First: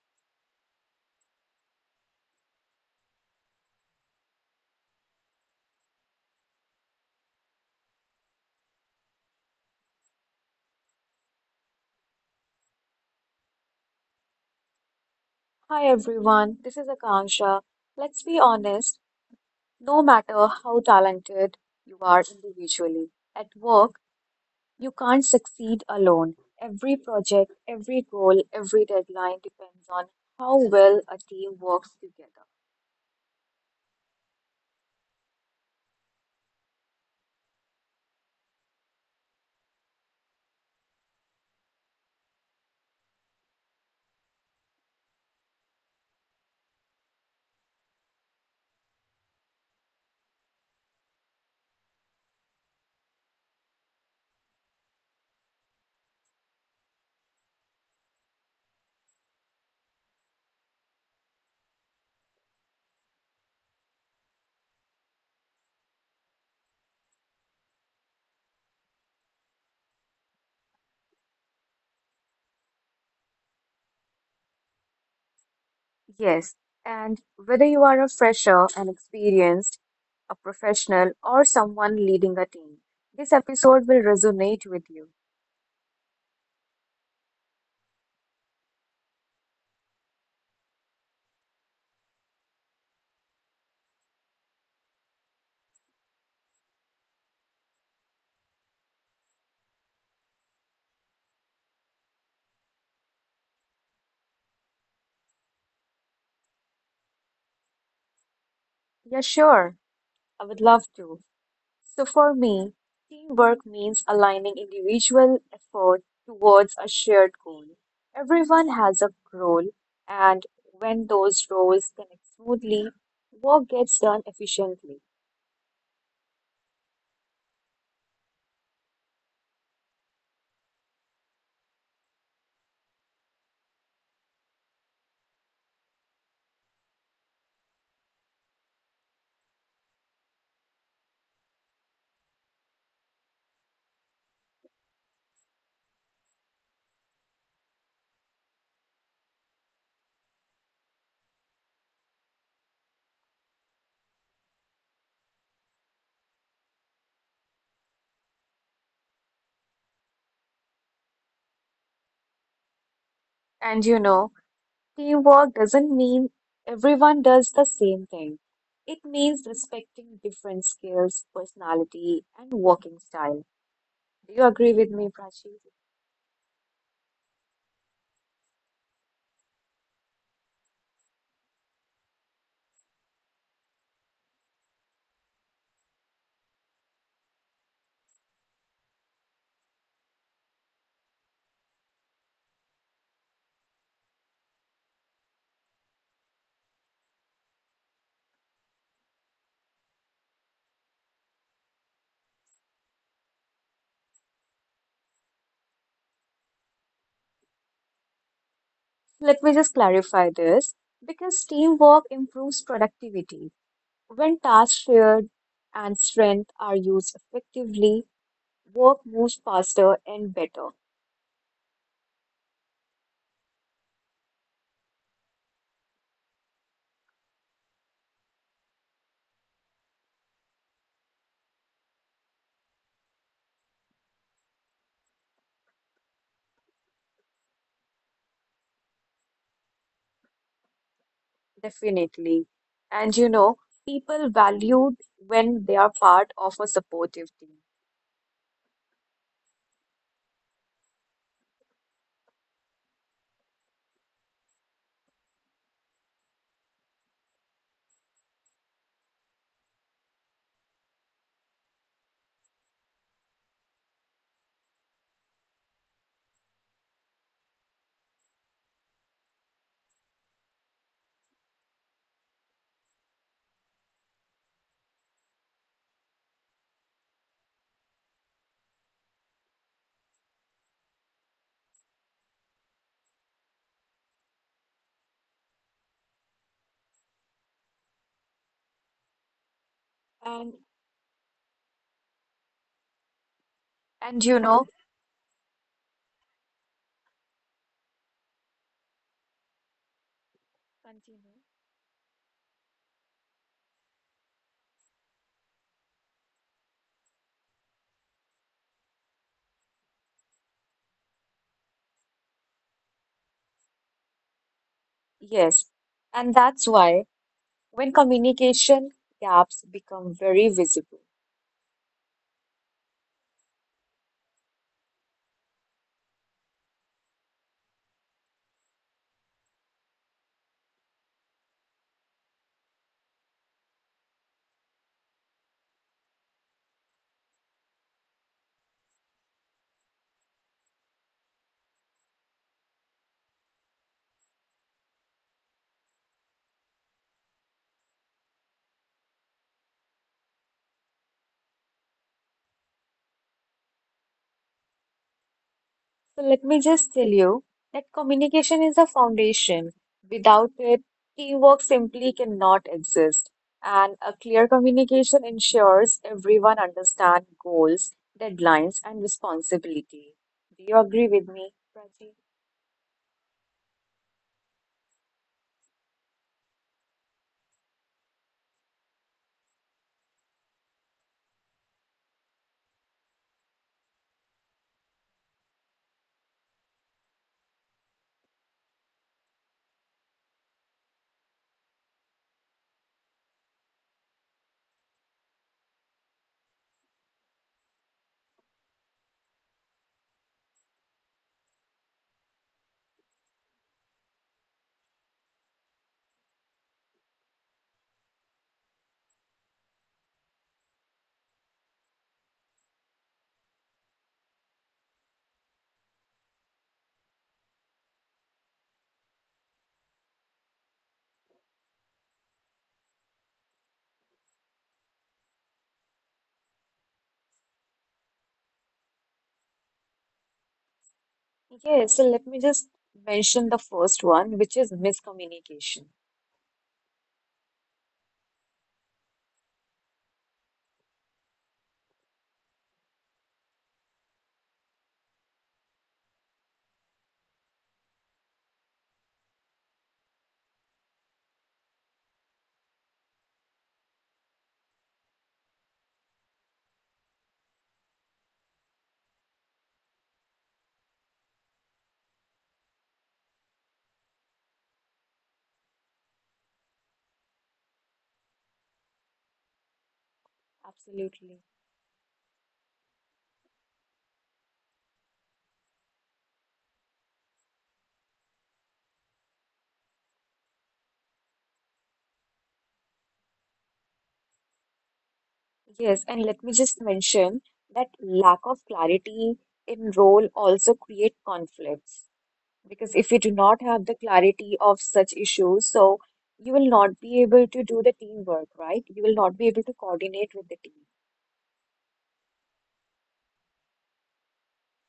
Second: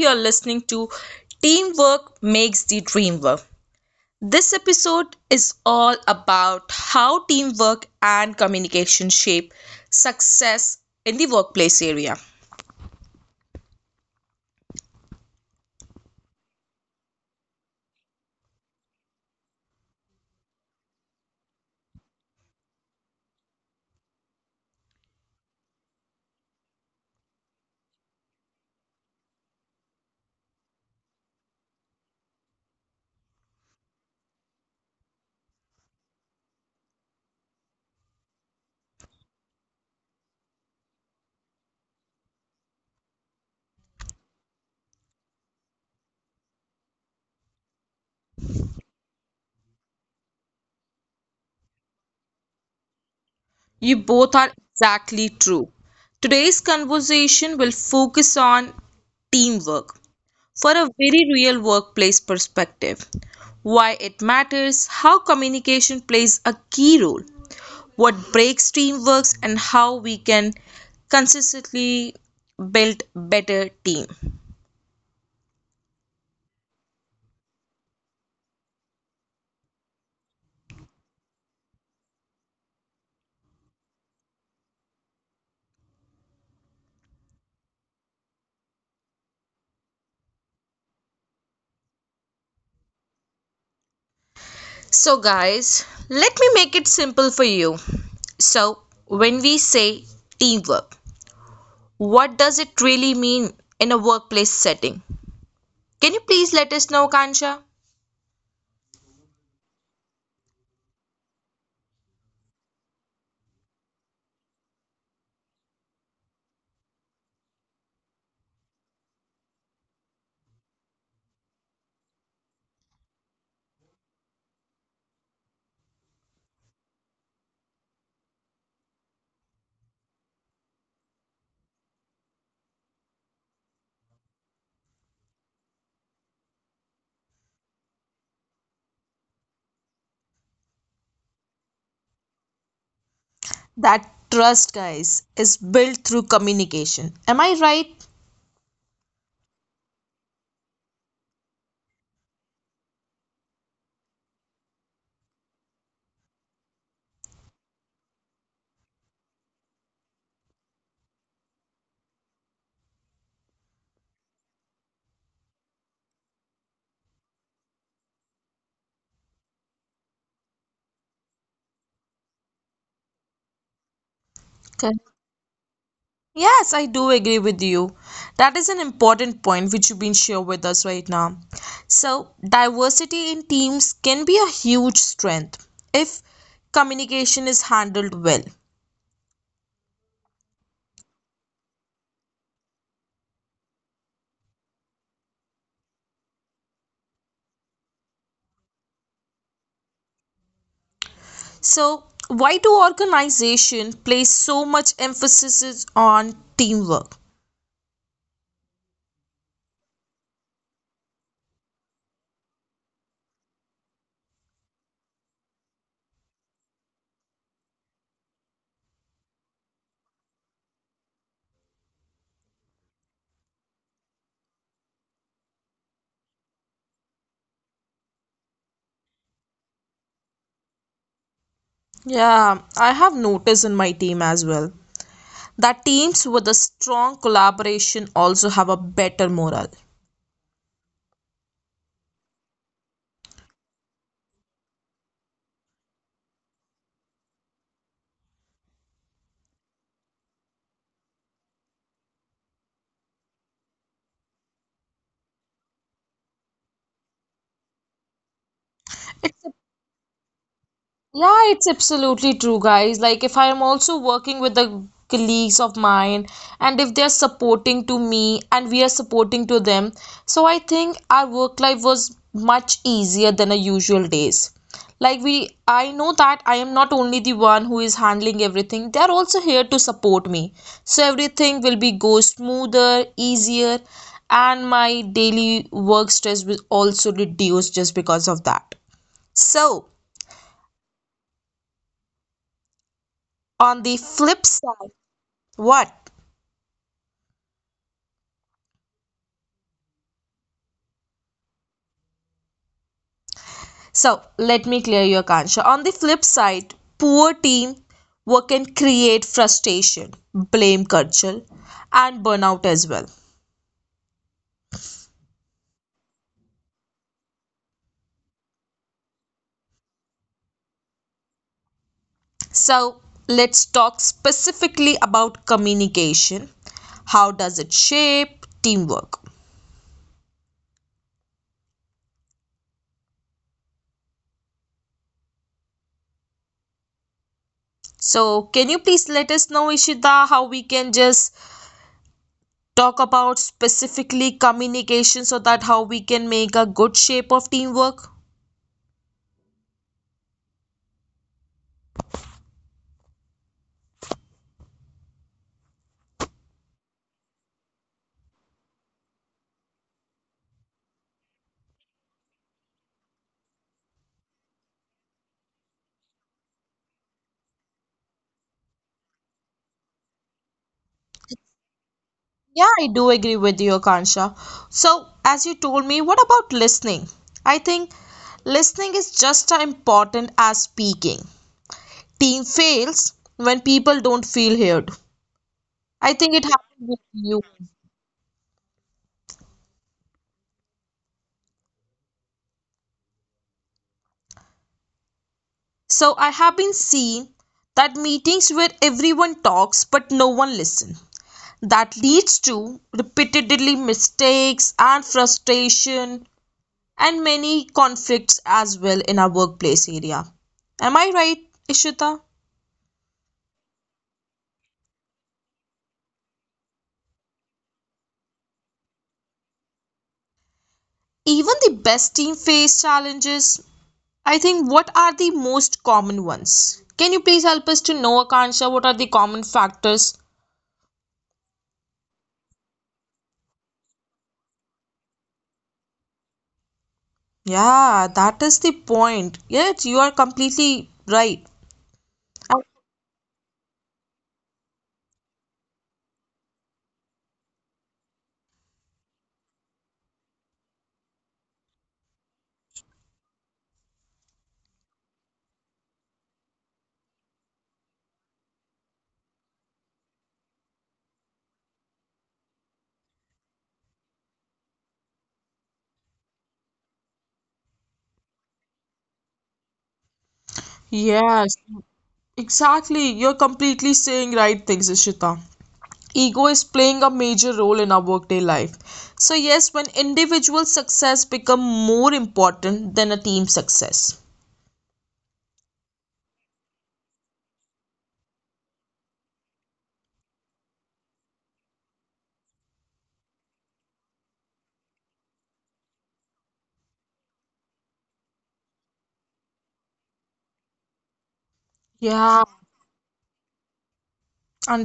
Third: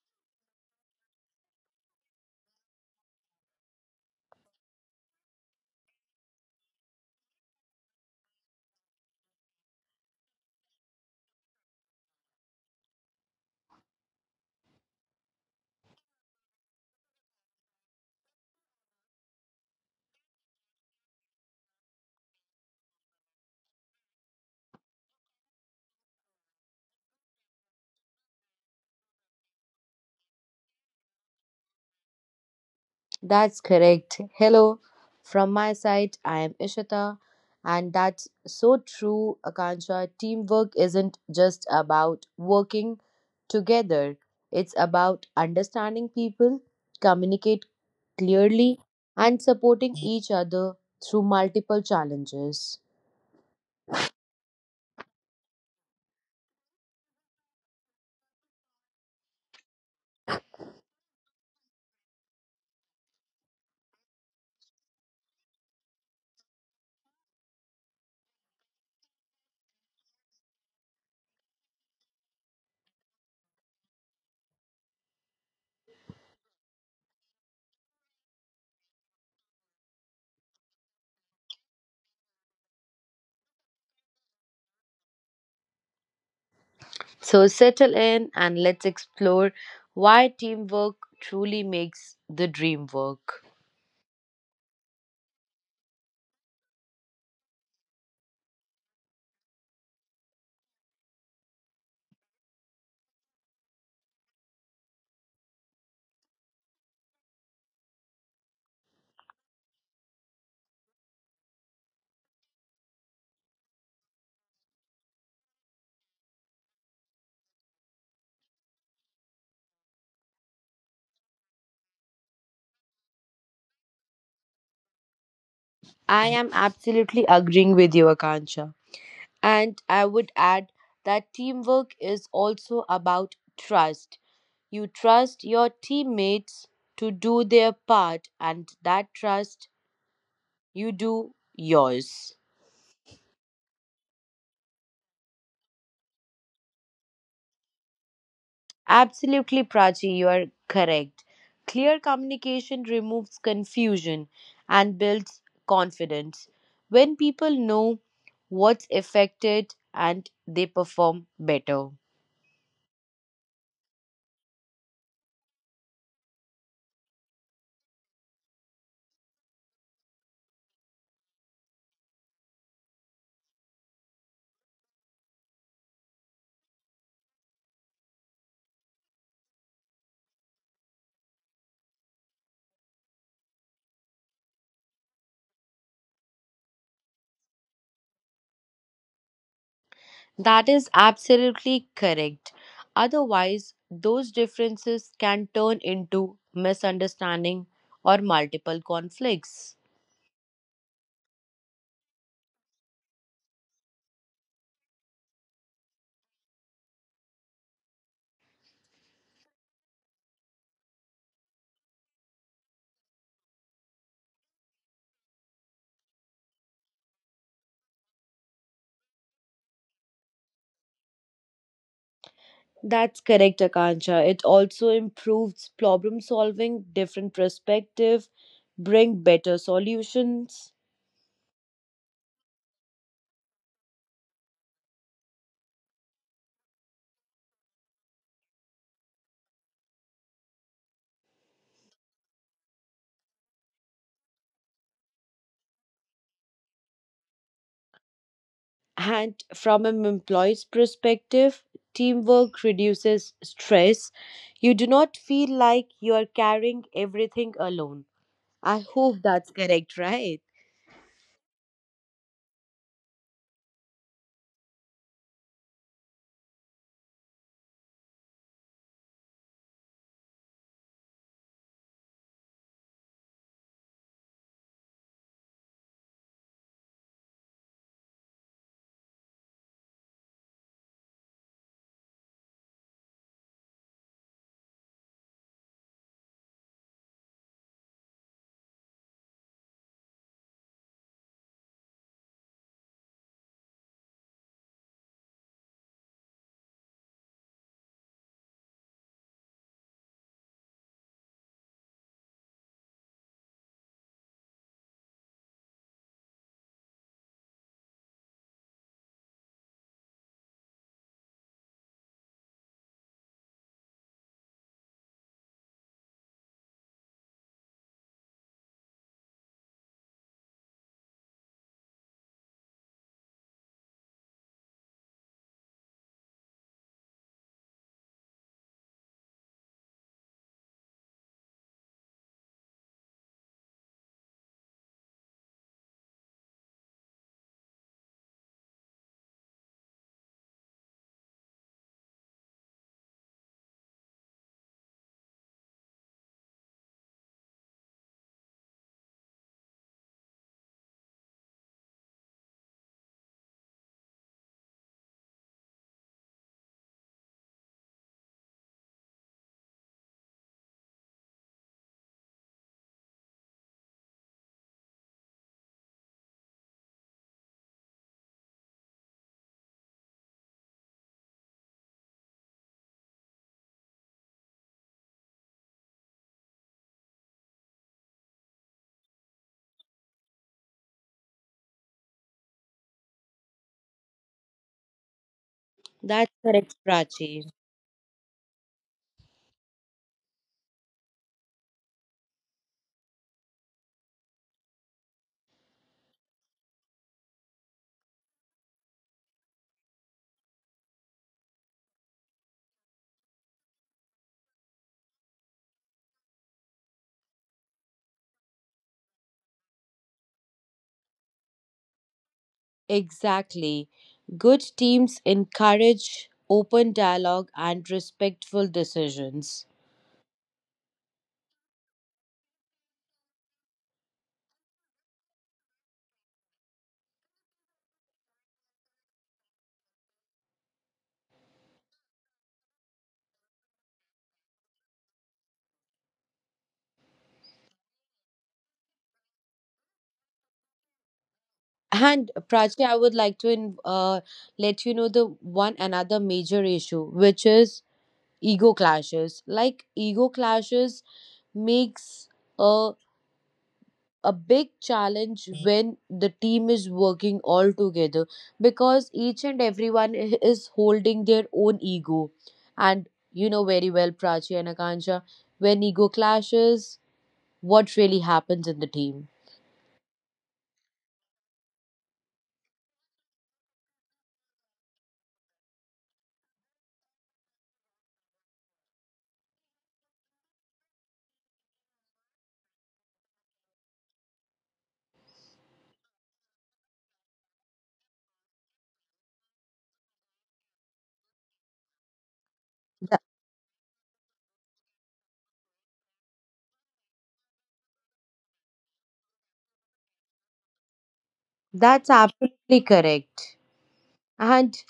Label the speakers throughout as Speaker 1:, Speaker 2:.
Speaker 1: you're listening to Teamwork Makes the Dream Work. This episode is all about how teamwork and communication shape success in the workplace area.
Speaker 2: Hi everyone, this is Akansha. Let's be honest, no matter how talented you are individually, at work, you can't succeed alone. Every project, every goal, every deadline depends on how well a team works together.
Speaker 3: That's correct. Hello, from my side, I am Ishita, and that's so true, Akansha. Teamwork isn't just about working together, it's about understanding people, communicate clearly, and supporting each other through multiple challenges.
Speaker 1: You both are exactly true. Today's conversation will focus on teamwork for a very real workplace perspective, why it matters, how communication plays a key role, what breaks teamworks, and how we can consistently build better team.
Speaker 2: Yes, and whether you are a fresher, an experienced, a professional, or someone leading a team, this episode will resonate with you.
Speaker 3: So, settle in and let's explore why teamwork truly makes the dream work.
Speaker 1: So guys, let me make it simple for you. So when we say teamwork, what does it really mean in a workplace setting? Can you please let us know, kansha?
Speaker 2: Yeah, sure, I would love to. So for me, teamwork means aligning individual effort towards a shared goal. Everyone has a role, and when those roles connect smoothly, work gets done efficiently.
Speaker 3: I am absolutely agreeing with you, Akansha. And I would add that teamwork is also about trust. You trust your teammates to do their part, and that trust you do yours.
Speaker 1: That trust, guys, is built through communication. Am I right?
Speaker 3: Absolutely, Prachi, you are correct. Clear communication removes confusion and builds confidence. When people know what's affected and they perform better.
Speaker 2: And you know, teamwork doesn't mean everyone does the same thing. It means respecting different skills, personality, and working style. Do you agree with me, Prachi?
Speaker 1: Yes, I do agree with you. That is an important point which you've been sharing with us right now. So, diversity in teams can be a huge strength if communication is handled well.
Speaker 3: That is absolutely correct. Otherwise, those differences can turn into misunderstanding or multiple conflicts.
Speaker 1: So, why do organizations place so much emphasis on teamwork?
Speaker 2: Let me just clarify this, because teamwork improves productivity. When tasks shared and strength are used effectively, work moves faster and better,
Speaker 3: That's correct, Akansha. It also improves problem solving, different perspective, bring better solutions.
Speaker 1: Yeah, I have noticed in my team as well that teams with a strong collaboration also have a better morale.
Speaker 2: definitely. And you know, people valued when they are part of a supportive team.
Speaker 3: And from an employee's perspective, teamwork reduces stress. You do not feel like you are carrying everything alone. I hope that's correct, right?
Speaker 1: Yeah, it's absolutely true, guys. Like, if I am also working with the colleagues of mine, and if they're supporting to me and we are supporting to them, so I think our work life was much easier than our usual days. Like, I know that I am not only the one who is handling everything, they're also here to support me. So everything will be go smoother, easier, and my daily work stress will also reduce just because of that. So,
Speaker 2: And
Speaker 1: on the
Speaker 2: and you
Speaker 1: flip
Speaker 2: know,
Speaker 1: side what.
Speaker 2: continue.
Speaker 1: So let me clear your conscience. On the flip side, poor team work can create frustration, blame culture, and burnout as well.
Speaker 2: Yes, and that's why when communication gaps become very visible.
Speaker 1: So let's talk specifically about communication. How does it shape teamwork? So can you please let us know, ishita, how we can just talk about specifically communication so that how we can make a good shape of teamwork?
Speaker 2: So let me just tell you that communication is a foundation. Without it, teamwork simply cannot exist. And a clear communication ensures everyone understands goals, deadlines, and responsibility. Do you agree with me, Prachi?
Speaker 1: Yeah, I do agree with you, Akansha. So, as you told me, what about listening? I think listening is just as important as speaking. Team fails when people don't feel heard. I
Speaker 3: That's
Speaker 1: think it
Speaker 3: correct,
Speaker 1: happened with
Speaker 3: Prachi.
Speaker 1: you. So, I have been seeing that meetings where everyone talks but no one listens. That leads to repeatedly mistakes and frustration and many conflicts as well in our workplace area. Am I right, Ishita?
Speaker 3: Exactly. Good teams encourage open dialogue and respectful decisions.
Speaker 1: Even the best team face challenges. I think what are the most common ones? Can you please help us to know, Akansha, what are the common factors?
Speaker 2: Yes, so let me just mention the first one, which is miscommunication.
Speaker 1: Yeah, that is the point. Yes, you are completely right.
Speaker 3: And
Speaker 1: I-
Speaker 3: Prachi, I would like to let you know the one another major issue, which is ego clashes. Like ego clashes makes a a big challenge when the team is working all together because each and everyone is holding their own ego. And you know very well, Prachi and Akansha, when ego clashes, what really happens in the team?
Speaker 2: Absolutely.
Speaker 1: Yes, exactly. You're completely saying right things, Ishita. Ego is playing a major role in our workday life. So yes, when individual success become more important than a team success.
Speaker 2: Yes, and let me just mention that lack of clarity in role also create conflicts, because if
Speaker 3: Th-
Speaker 2: you do not have the clarity of such issues, so you will not be able to do the teamwork, right? You will not be able to coordinate with the team.
Speaker 3: That's
Speaker 1: Yeah,
Speaker 3: absolutely correct. And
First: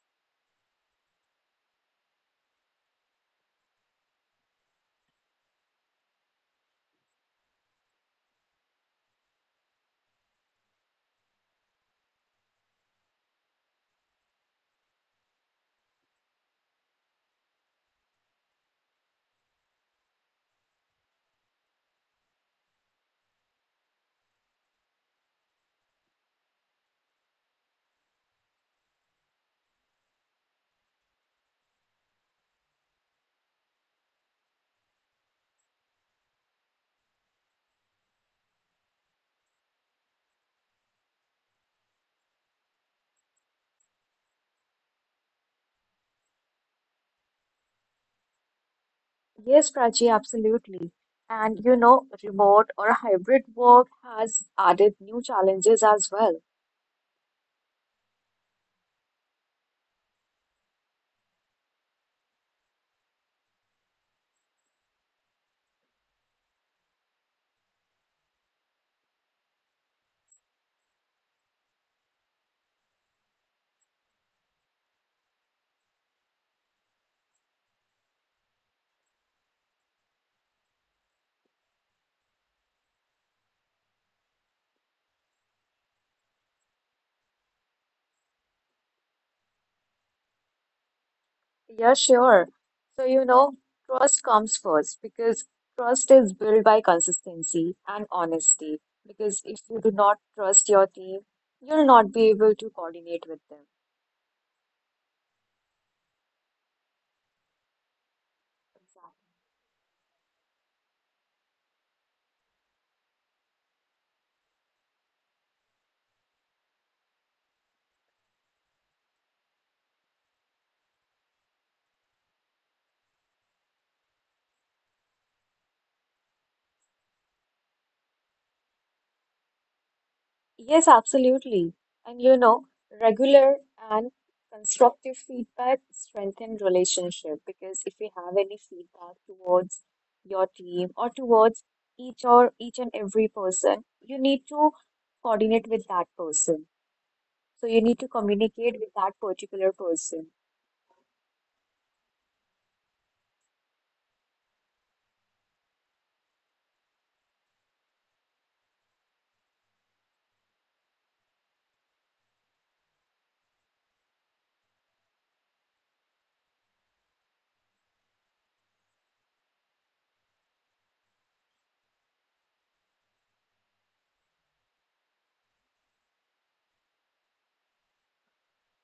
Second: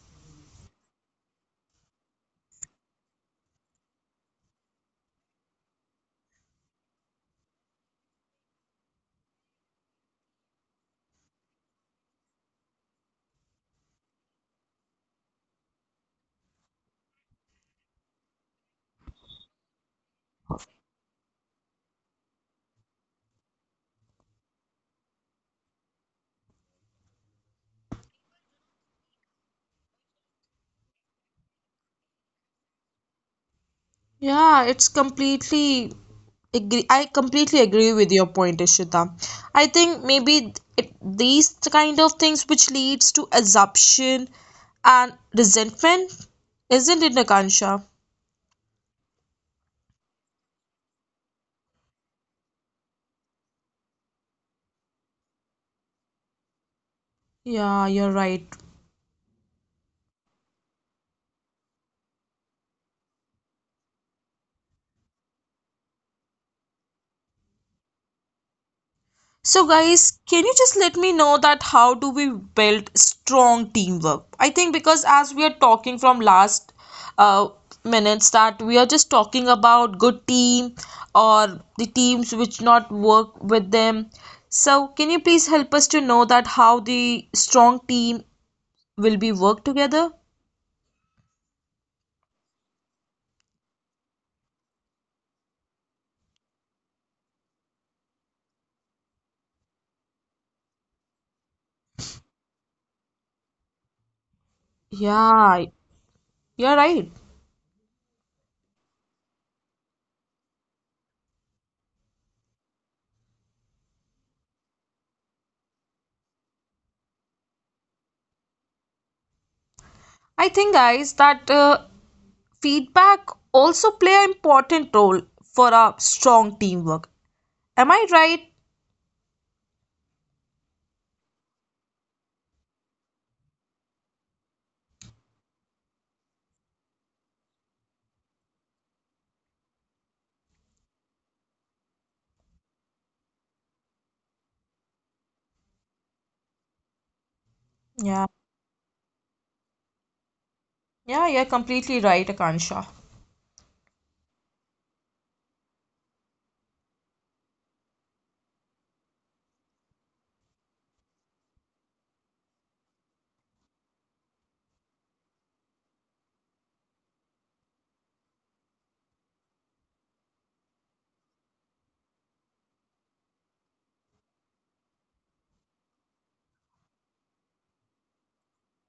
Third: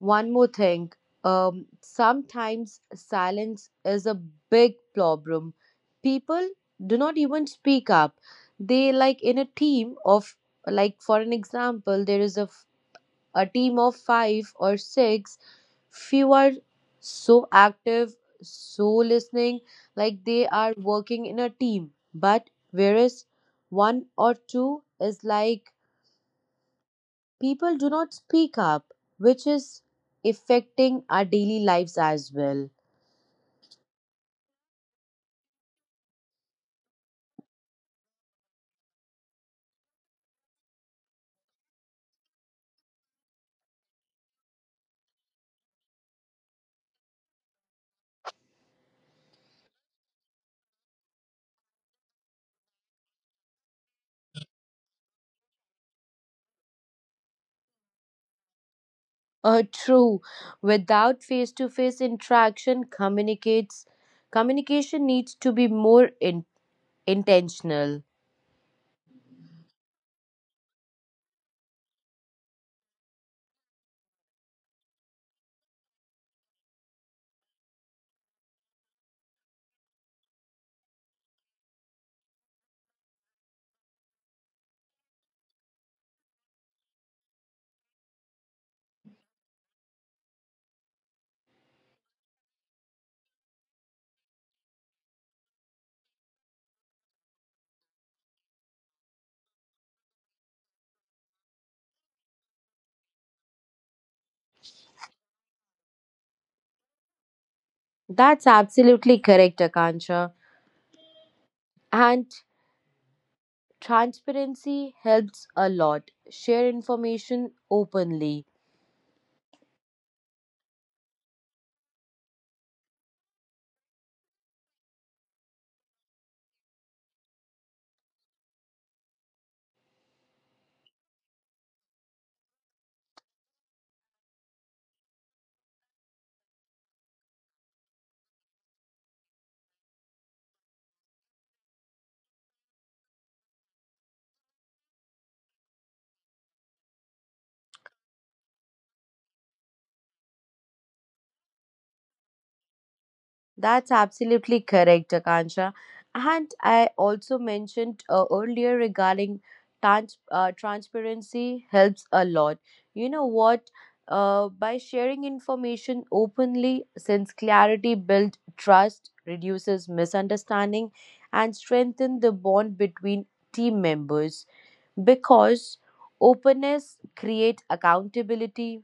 Speaker 3: one more thing, sometimes silence is a big problem. People do not even speak up. They like in a team of, like for an example, there is a team of five or six. Few are so active, so listening, like they are working in a team. But whereas one or two is like people do not speak up, which is affecting our daily lives as well.
Speaker 1: yeah, it's completely agree. I completely agree with your point, Ishita. I think maybe it, these kind of things which leads to assumption and resentment, isn't it, Nakansha?
Speaker 2: Yes, Prachi, absolutely. And you know, remote or hybrid work has added new challenges as well.
Speaker 1: Yeah, you're right.
Speaker 3: True. Without face-to-face interaction, communicates communication needs to be more intentional.
Speaker 1: So guys, can you just let me know that how do we build strong teamwork? I think because as we are talking from last uh, minutes that we are just talking about good team or the teams which not work with them. So can you please help us to know that how the strong team will be work together?
Speaker 2: Yeah, sure. So, you know, trust comes first because trust is built by consistency and honesty. Because if you do not trust your team, you'll not be able to coordinate with them.
Speaker 1: Yeah, you're right.
Speaker 3: That's absolutely correct, Akansha. And transparency helps a lot. Share information openly.
Speaker 1: I think, guys, that feedback also play an important role for our strong teamwork. Am I right?
Speaker 2: Yes, absolutely. And you know, regular and constructive feedback strengthen relationship, because if you have any feedback towards your team or towards each and every person, you need to coordinate with that person. So you need to
Speaker 1: Yeah,
Speaker 2: communicate with that particular person.
Speaker 1: yeah, you're completely right, Akansha.
Speaker 3: That's absolutely correct, Akansha. And I also mentioned earlier regarding transparency helps a lot. You know what? By sharing information openly, since clarity builds trust, reduces misunderstanding, and strengthens the bond between team members. Because openness creates accountability,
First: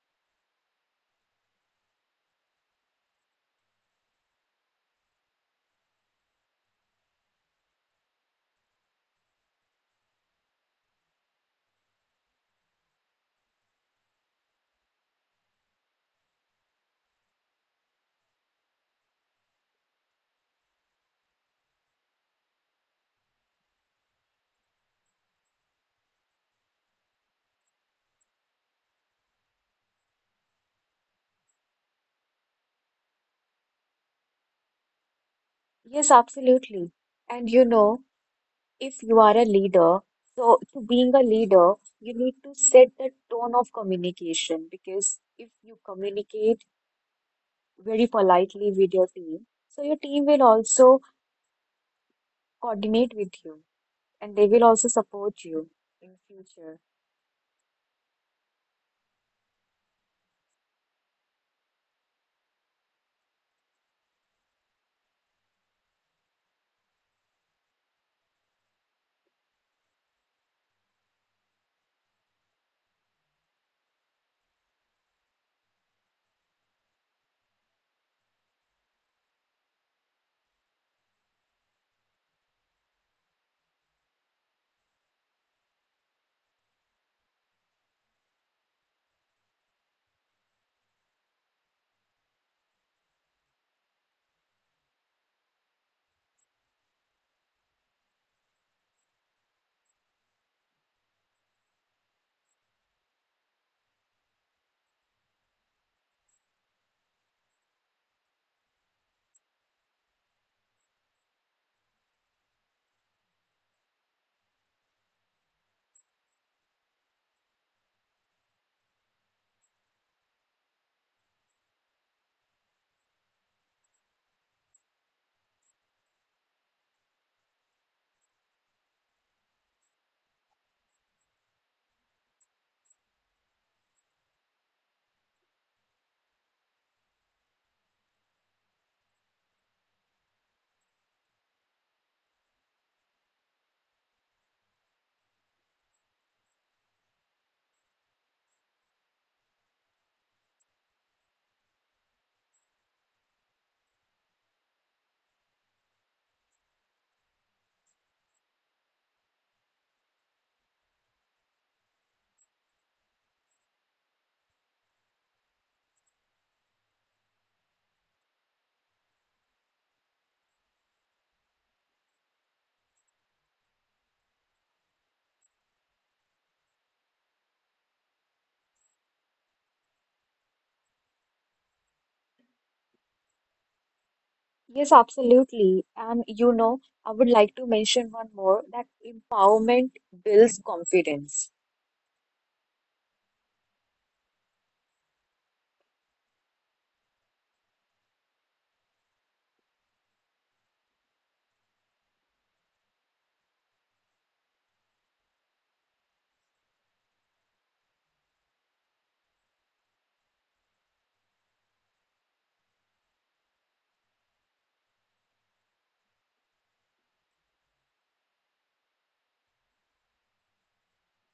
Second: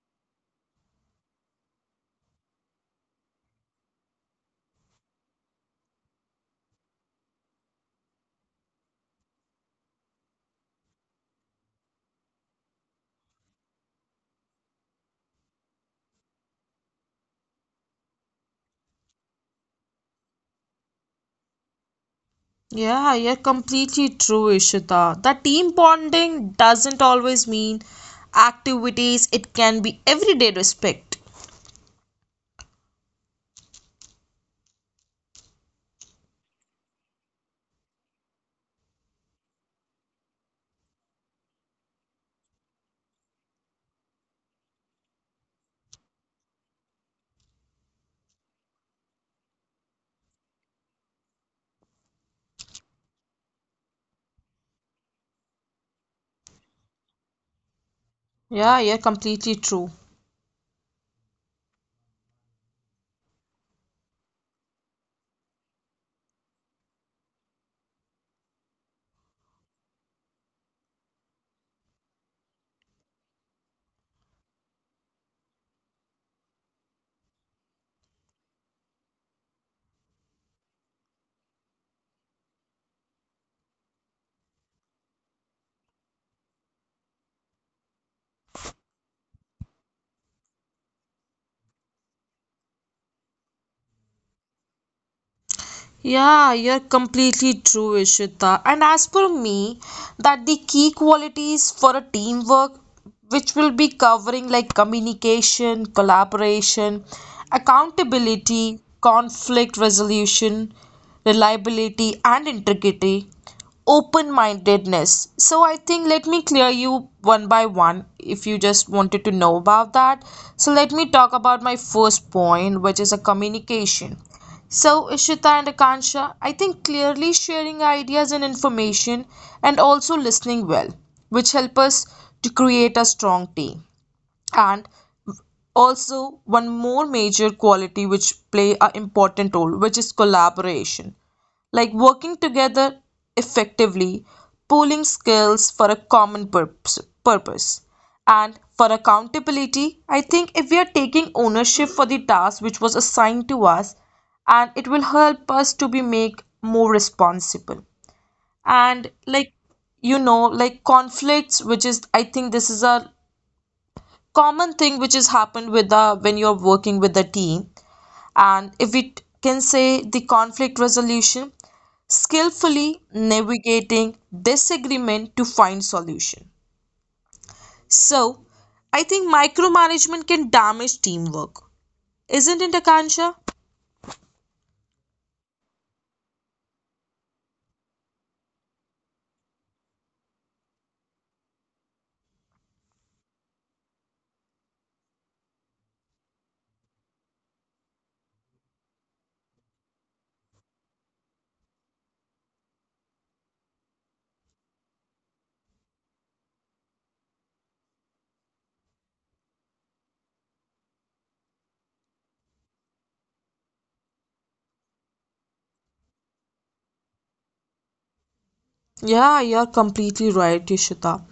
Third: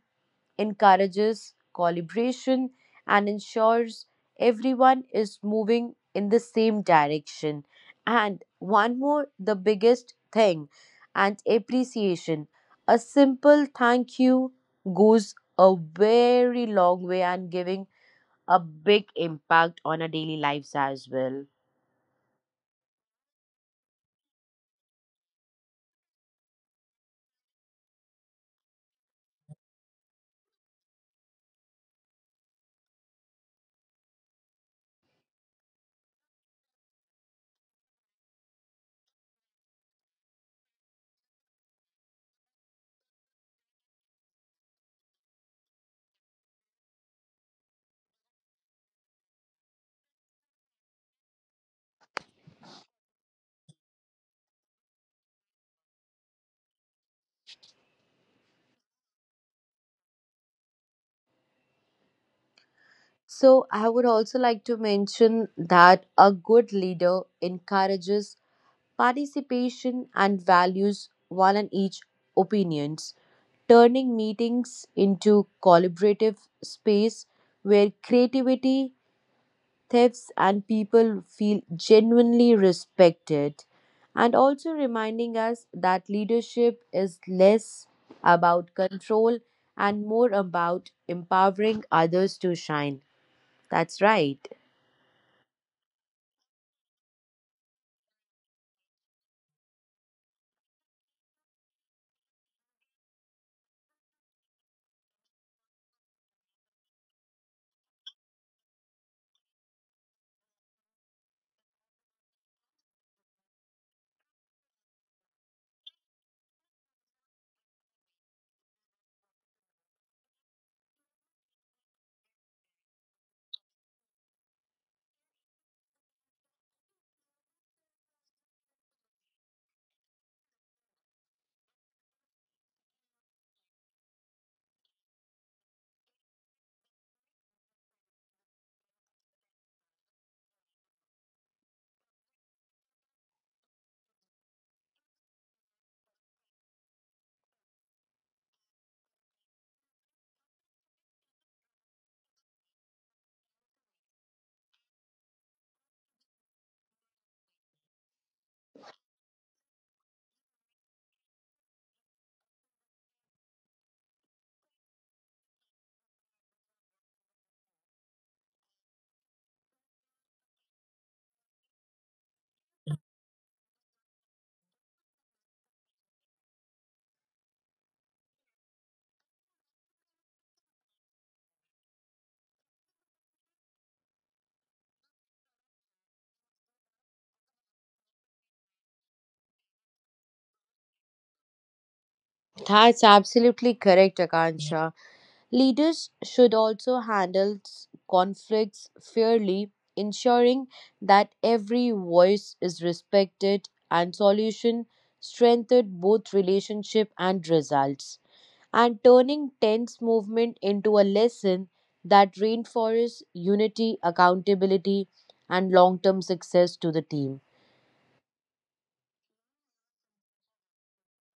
Speaker 3: encourages collaboration, and ensures everyone is moving in the same direction. And one more, the biggest thing, and appreciation. A simple thank you goes a very long way and giving a big impact on our daily lives as well.
Speaker 1: Yeah, you're completely true, Ishita. The team bonding doesn't always mean activities, it can be everyday respect.
Speaker 2: Yes, absolutely. And you know, if you are a leader, so to being a leader, you need to set the tone of communication, because if you communicate very politely with your team. So your team will also coordinate with you and they will also support you in future.
Speaker 1: Yeah, you're completely true.
Speaker 3: So, I would also like to mention that a good leader encourages participation and values one and each opinions, turning meetings into collaborative space where creativity, thefts, and people feel genuinely respected. And also reminding us that leadership is less about control and more about empowering others to shine. That's right.
Speaker 1: Yeah, you're completely true, Ishita. And as per me, that the key qualities for a teamwork, which will be covering like communication, collaboration, accountability, conflict resolution, reliability, and integrity, open-mindedness. So I think let me clear you one by one if you just wanted to know about that. So let me talk about my first point, which is a communication. So, Ishita and Akansha, I think clearly sharing ideas and information and also listening well, which help us to create a strong team. And also one more major quality which play a important role, which is collaboration like working together effectively, pooling skills for a common purpose. And for accountability, I think if we are taking ownership for the task which was assigned to us, and it will help us to be make more responsible. And like you know, like conflicts, which is I think this is a common thing which has happened with the when you're working with the team. And if we can say the conflict resolution, skillfully navigating disagreement to find solution. So, I think micromanagement can damage teamwork. Isn't it, Akansha?
Speaker 2: Yes, absolutely. And you know, I would like to mention one more that empowerment builds confidence.
Speaker 3: That's absolutely correct, Akansha. Leaders should also handle conflicts fairly, ensuring that every voice is respected and solution strengthened both relationship and results, and turning tense movement into a lesson that reinforces unity, accountability, and long-term success to the team.
Speaker 1: Yeah, you're completely right, Ishita.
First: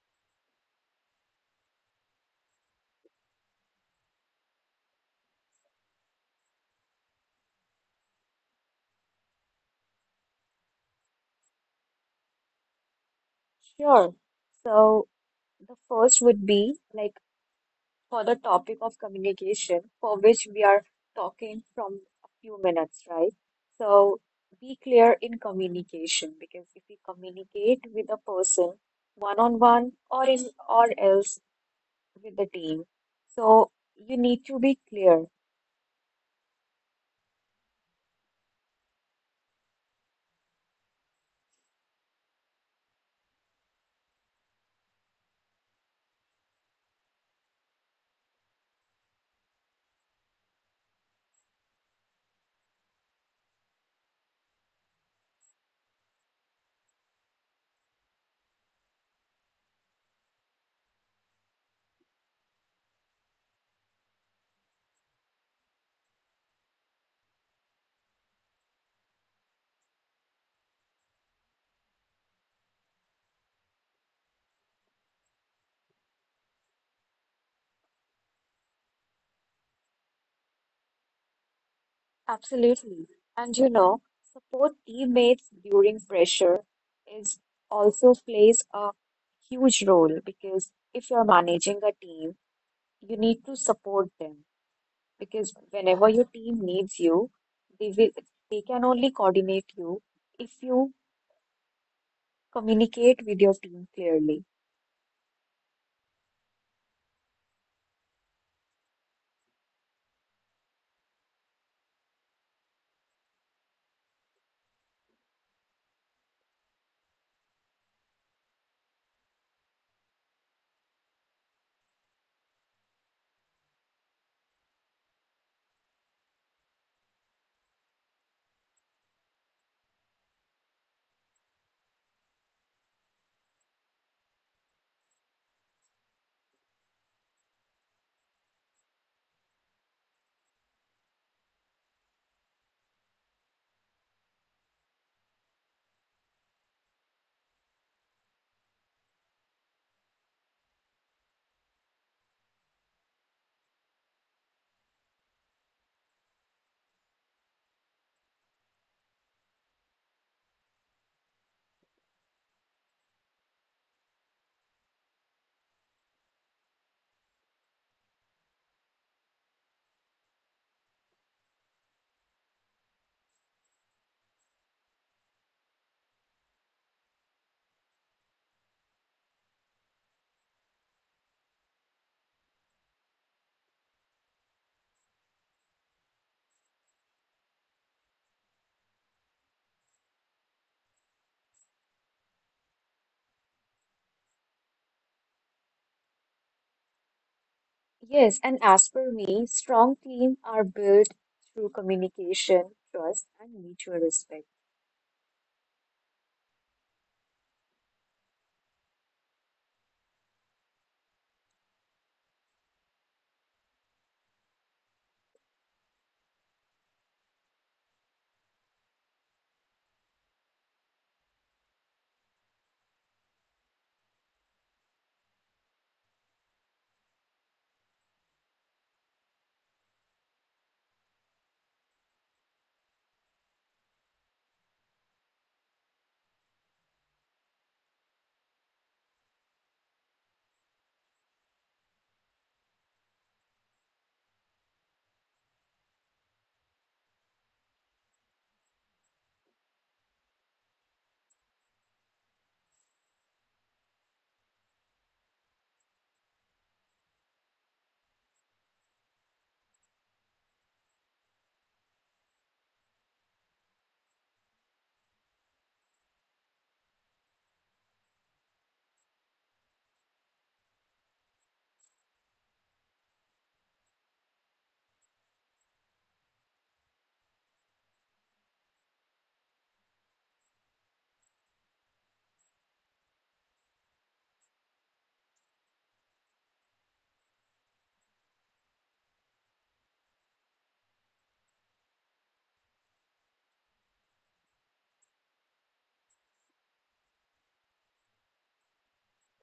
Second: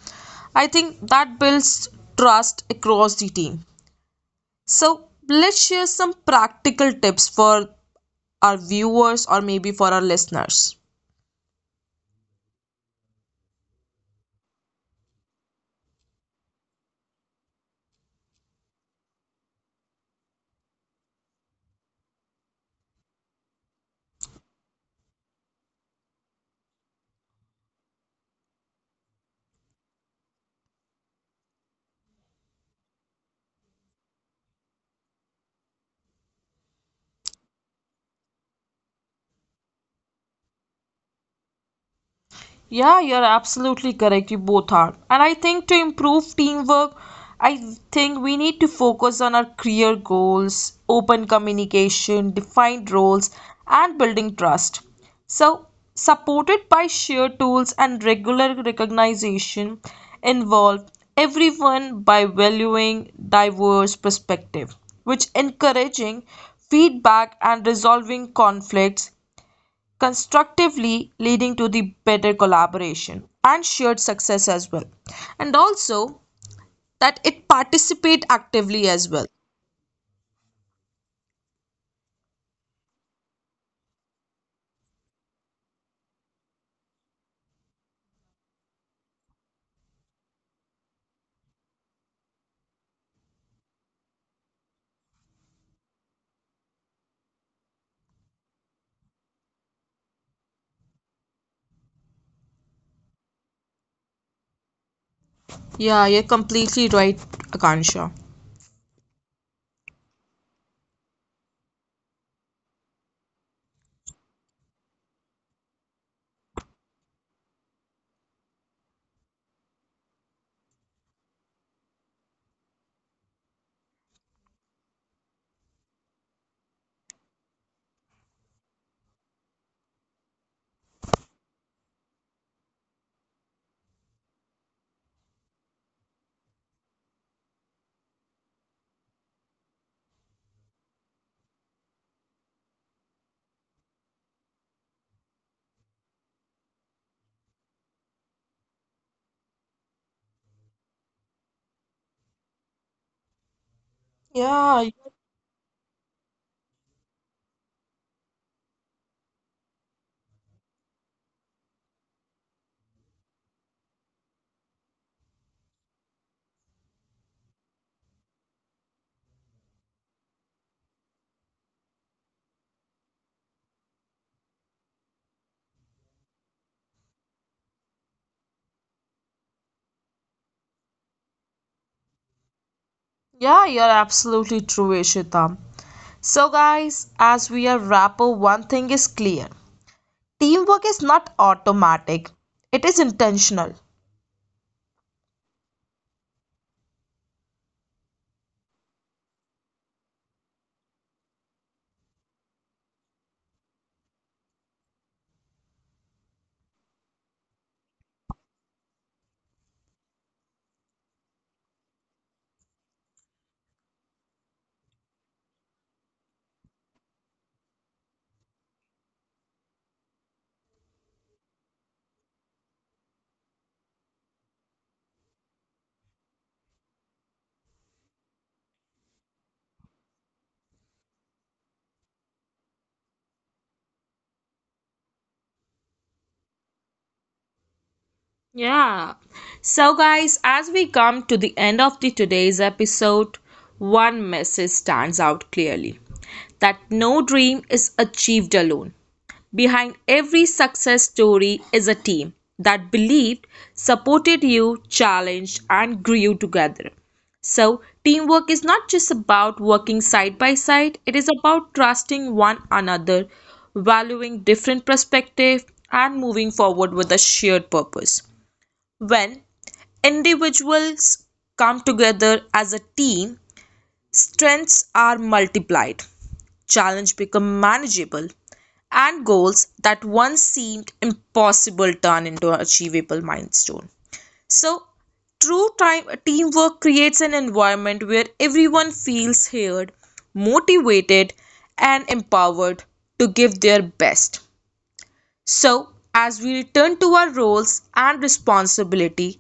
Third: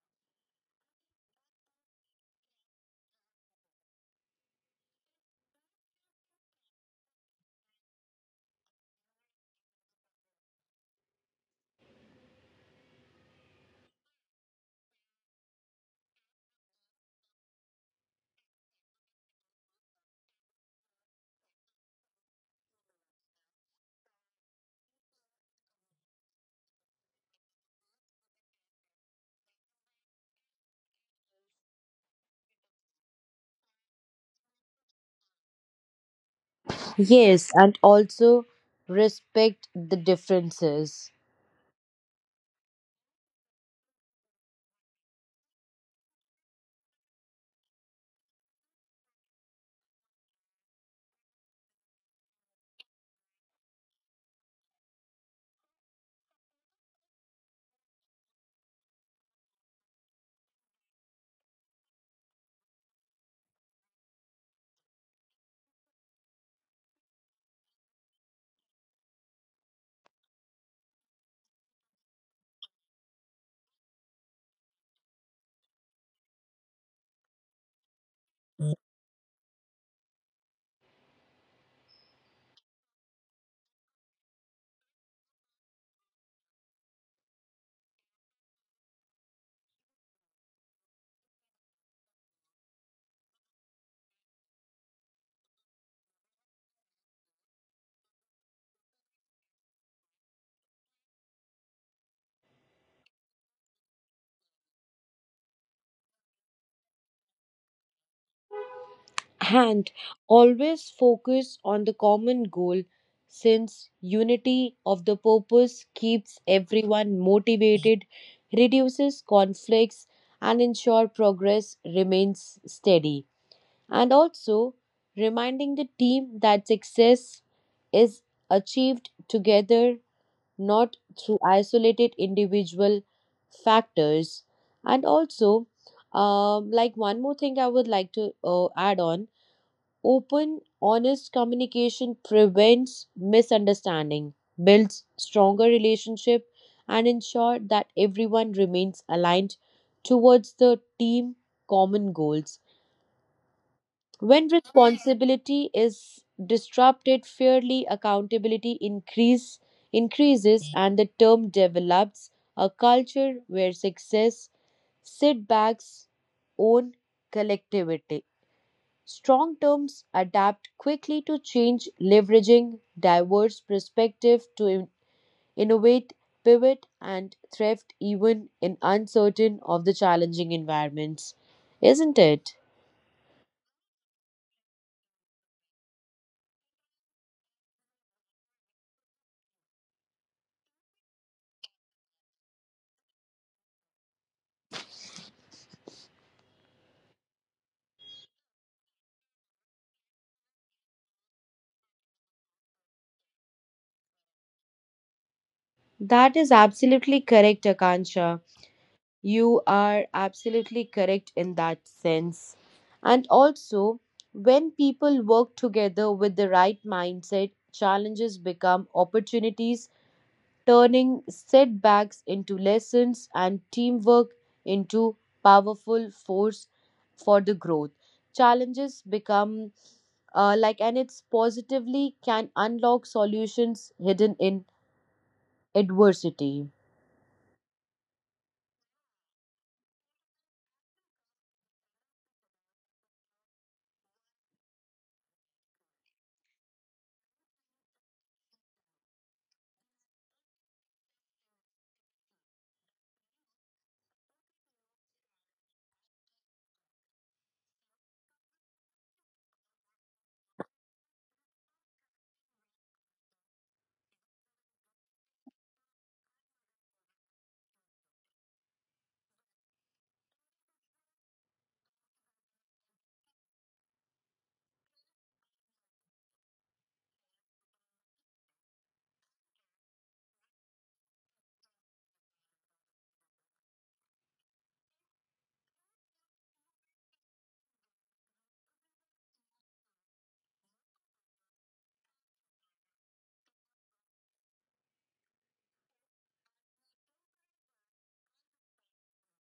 Speaker 1: I think that builds trust across the team. So, let's share some practical tips for our viewers or maybe for our listeners.
Speaker 2: Sure. So the first would be like for the topic of communication, for which we are talking from a few minutes, right? So be clear in communication, because if you communicate with a person one on one or in or else with the team, so you need to be clear.
Speaker 3: Yes, and also respect the differences,
Speaker 1: Yeah, you're absolutely correct. You both are. And I think to improve teamwork, I think we need to focus on our career goals, open communication, defined roles, and building trust. So, supported by shared tools and regular recognition, involve everyone by valuing diverse perspective, which encouraging feedback and resolving conflicts constructively leading to the better collaboration and shared success as well, and also that it participate actively as well.
Speaker 2: Absolutely. And you know, support teammates during pressure is also plays a huge role, because if you're managing a team, you need to support them because whenever your team needs you, they will, they can only coordinate you if you communicate with your team clearly.
Speaker 1: Yeah, you're completely right, akansha.
Speaker 3: and always focus on the common goal, since unity of the purpose keeps everyone motivated, reduces conflicts, and ensure progress remains steady. And also reminding the team that success is achieved together, not through isolated individual factors. And also, like one more thing, I would like to add on. Open, honest communication prevents misunderstanding, builds stronger relationship, and ensure that everyone remains aligned towards the team common goals. When
Speaker 1: yeah
Speaker 3: responsibility is disrupted fairly, accountability increases, and the term develops a culture where success, setbacks, own collectivity. Strong teams adapt quickly to change, leveraging diverse perspectives to innovate, pivot, and thrift even in uncertain of the challenging environments. Isn't it?
Speaker 1: yeah you're absolutely true, ishita. So guys, as we are wrap up, one thing is clear: teamwork is not automatic, it is intentional.
Speaker 2: Yes, and as per me, strong teams are built through communication, trust, and mutual respect.
Speaker 3: That is absolutely correct, Akansha. You are absolutely correct in that sense. And also, when people work together with the right mindset, challenges become opportunities, turning setbacks into lessons and teamwork into powerful force for the growth. Challenges become like, and it's positively can unlock solutions hidden in adversity.
Speaker 1: Yeah. So, guys, as we come to the end of the today's episode, one message stands out clearly that no dream is achieved alone. Behind every success story is a team that believed, supported you, challenged, and grew together. So, teamwork is not just about working side by side, it is about trusting one another, valuing different perspectives, and moving forward with a shared purpose. When individuals come together as a team, strengths are multiplied, challenges become manageable, and goals that once seemed impossible turn into an achievable milestone. So, true time, teamwork creates an environment where everyone feels heard, motivated, and empowered to give their best. So, as we return to our roles and responsibility,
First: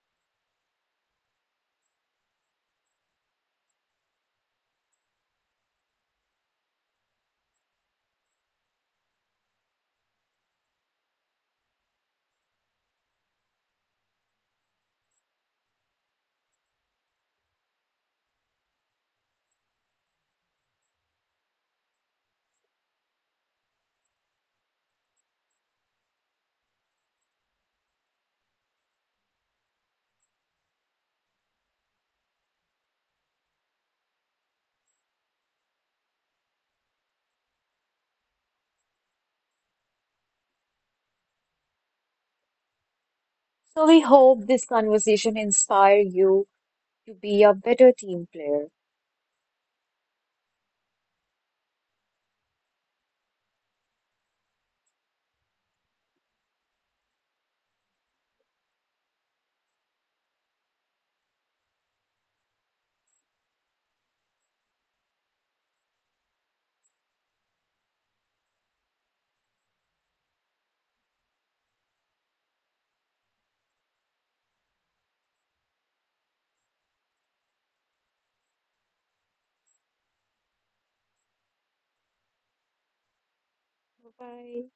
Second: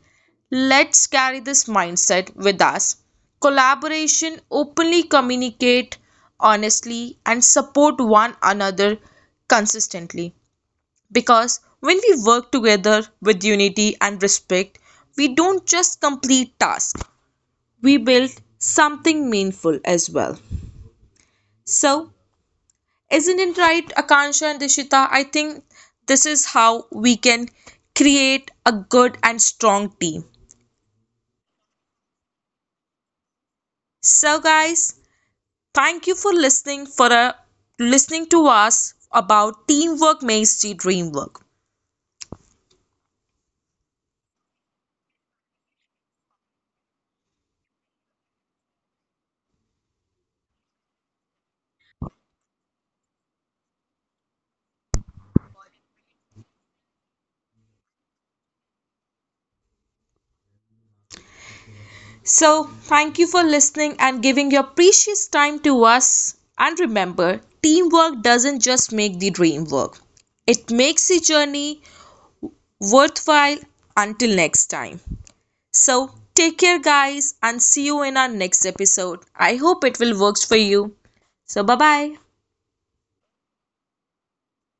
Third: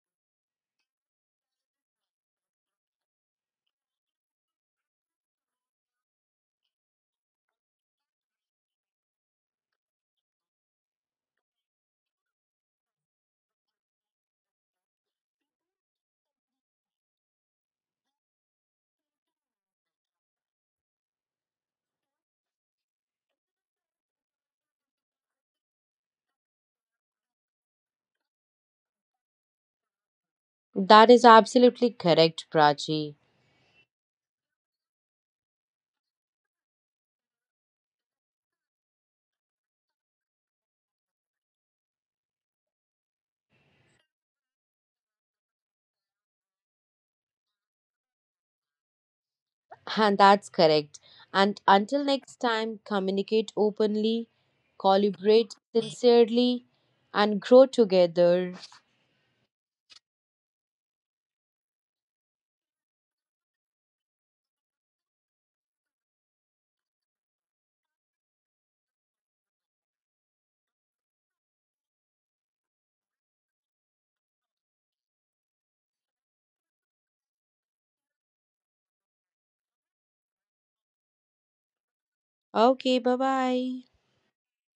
Speaker 1: let's carry this mindset with us. Collaboration, openly communicate honestly, and support one another consistently. Because when we work together with unity and respect, we don't just complete tasks, we build something meaningful as well. So, isn't it right, Akansha and Dishita? I think this is how we can create a good and strong team.
Speaker 3: That is absolutely correct, Prachi.
Speaker 1: So, guys, thank you for listening for listening to us about teamwork makes the dream work.
Speaker 2: So we hope this conversation inspire you to be a better team player.
Speaker 3: And that's correct. And until next time, communicate openly, collaborate sincerely, and grow together.
Speaker 1: So, thank you for listening and giving your precious time to us. And remember, teamwork doesn't just make the dream work; it makes the journey worthwhile. Until next time. So, take care, guys, and see you in our next episode. I hope it will works for you. So, bye bye.
Speaker 3: Okay, bye bye.
Speaker 2: Bye-bye.